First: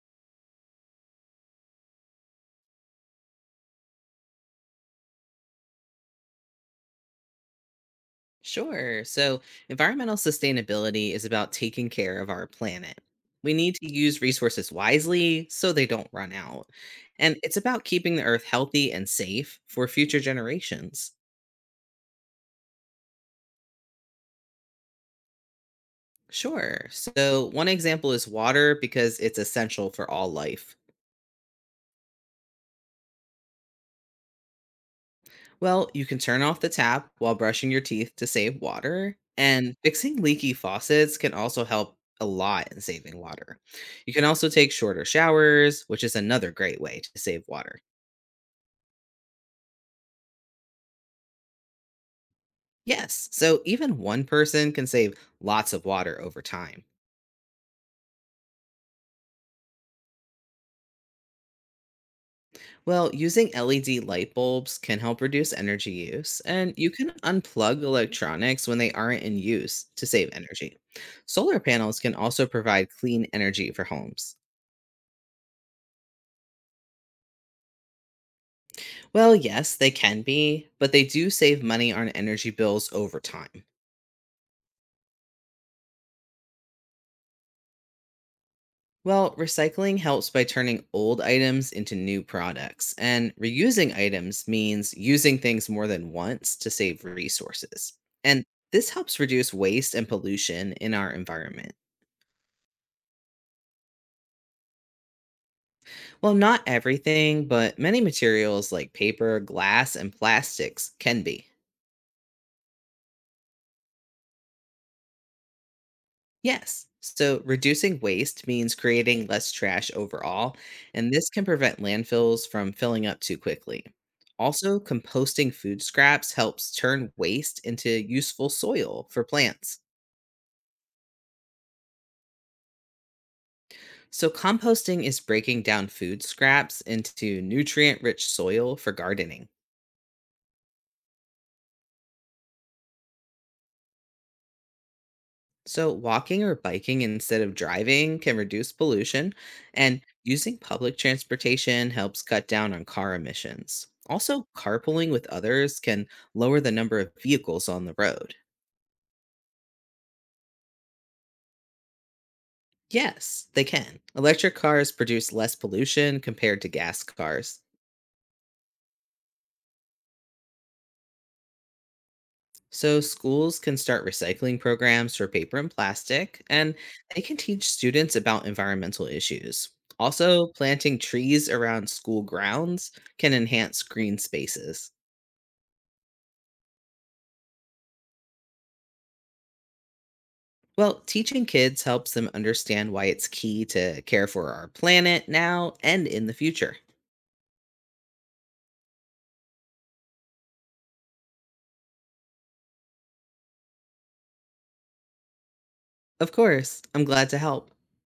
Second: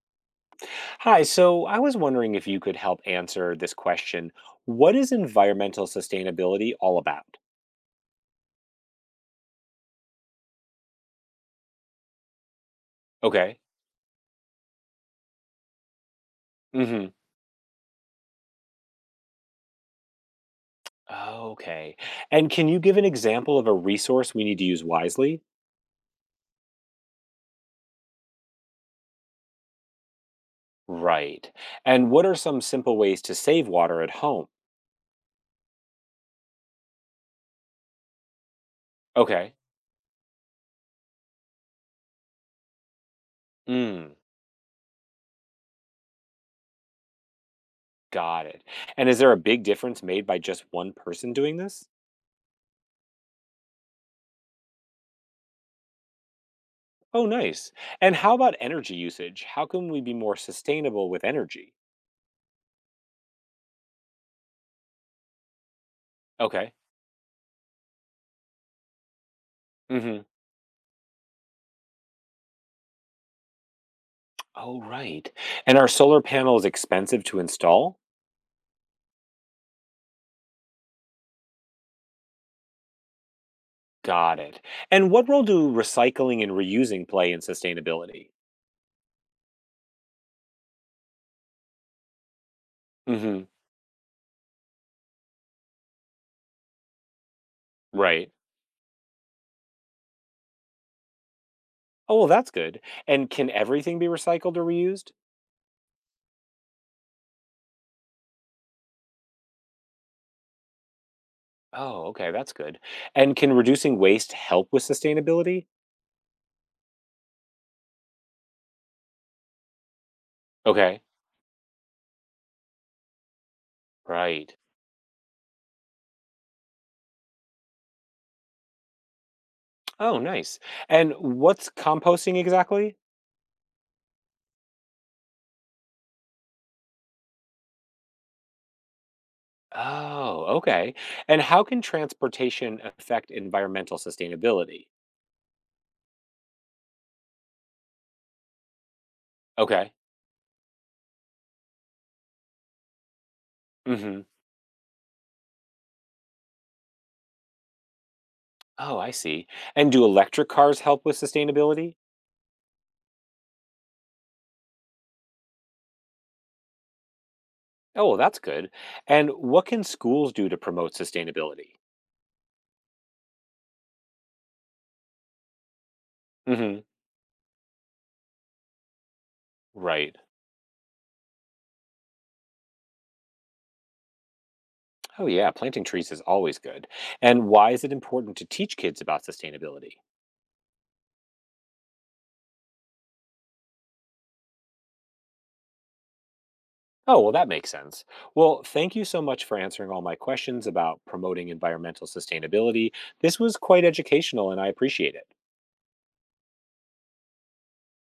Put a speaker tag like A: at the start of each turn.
A: Hi, so I was wondering if you could help answer this question. What is environmental sustainability all about?
B: Sure. So, environmental sustainability is about taking care of our planet. We
A: Okay.
B: need to use resources wisely so they don't run out.
A: Mhm.
B: And it's about keeping the earth healthy and safe for future generations.
A: Okay. And can you give an example of a resource we need to use wisely?
B: Sure. So, one example is water because it's essential for all life.
A: Right. And what are some simple ways to save water at home?
B: Well, you can turn off the tap while brushing your teeth to save water.
A: Okay.
B: And fixing leaky faucets can also help a lot in saving water. You
A: Mm,
B: can also take shorter showers, which is another great way to save water.
A: got it. And is there a big difference made by just one person doing this?
B: Yes, so even one person can save lots of water over time.
A: Oh, nice. And how about energy usage? How can we be more sustainable with energy?
B: Well, using LED light bulbs can help reduce energy use, and
A: Okay.
B: you can unplug electronics when they aren't in use to
A: Mhm.
B: save energy. Solar panels can also provide clean energy for homes.
A: Oh, right. And are solar panels expensive to install?
B: Well, yes, they can be, but they do save money on energy bills over time.
A: Got it. And what role do recycling and reusing play in sustainability?
B: Well, recycling helps by turning old items into new products, and
A: Hmm.
B: reusing items means using things more than once to save resources.
A: Right.
B: And this helps reduce waste and pollution in our environment.
A: Oh, well, that's good. And can everything be recycled or reused?
B: Well, not everything, but many materials like paper, glass, and plastics can be.
A: Oh, okay, that's good. And can reducing waste help with sustainability?
B: Yes. So reducing waste means creating less trash overall,
A: Okay.
B: and this can prevent landfills from filling up too quickly.
A: Right.
B: Also, composting food scraps helps turn waste into useful soil for plants.
A: Oh, nice. And what's composting exactly?
B: So, composting is breaking down food scraps into nutrient rich soil for gardening.
A: Oh, okay. And how can transportation affect environmental sustainability?
B: So, walking or biking instead of driving can reduce pollution,
A: Okay.
B: and using public transportation helps cut down on car emissions.
A: Hmm.
B: Also, carpooling with others can lower the number of vehicles on the road.
A: Oh, I see. And do electric cars help with sustainability?
B: Yes, they can. Electric cars produce less pollution compared to gas cars.
A: Oh, well, that's good. And what can schools do to promote sustainability?
B: So, schools can start recycling programs for paper and plastic, and
A: Hmm.
B: they can teach students about environmental issues.
A: Right.
B: Also, planting trees around school grounds can enhance green spaces.
A: Oh, yeah. Planting trees is always good. And why is it important to teach kids about sustainability?
B: Well, teaching kids helps them understand why it's key to care for our planet now and in the future.
A: Oh, well, that makes sense. Well, thank you so much for answering all my questions about promoting environmental sustainability. This was quite educational, and I appreciate it.
B: Of course, I'm glad to help.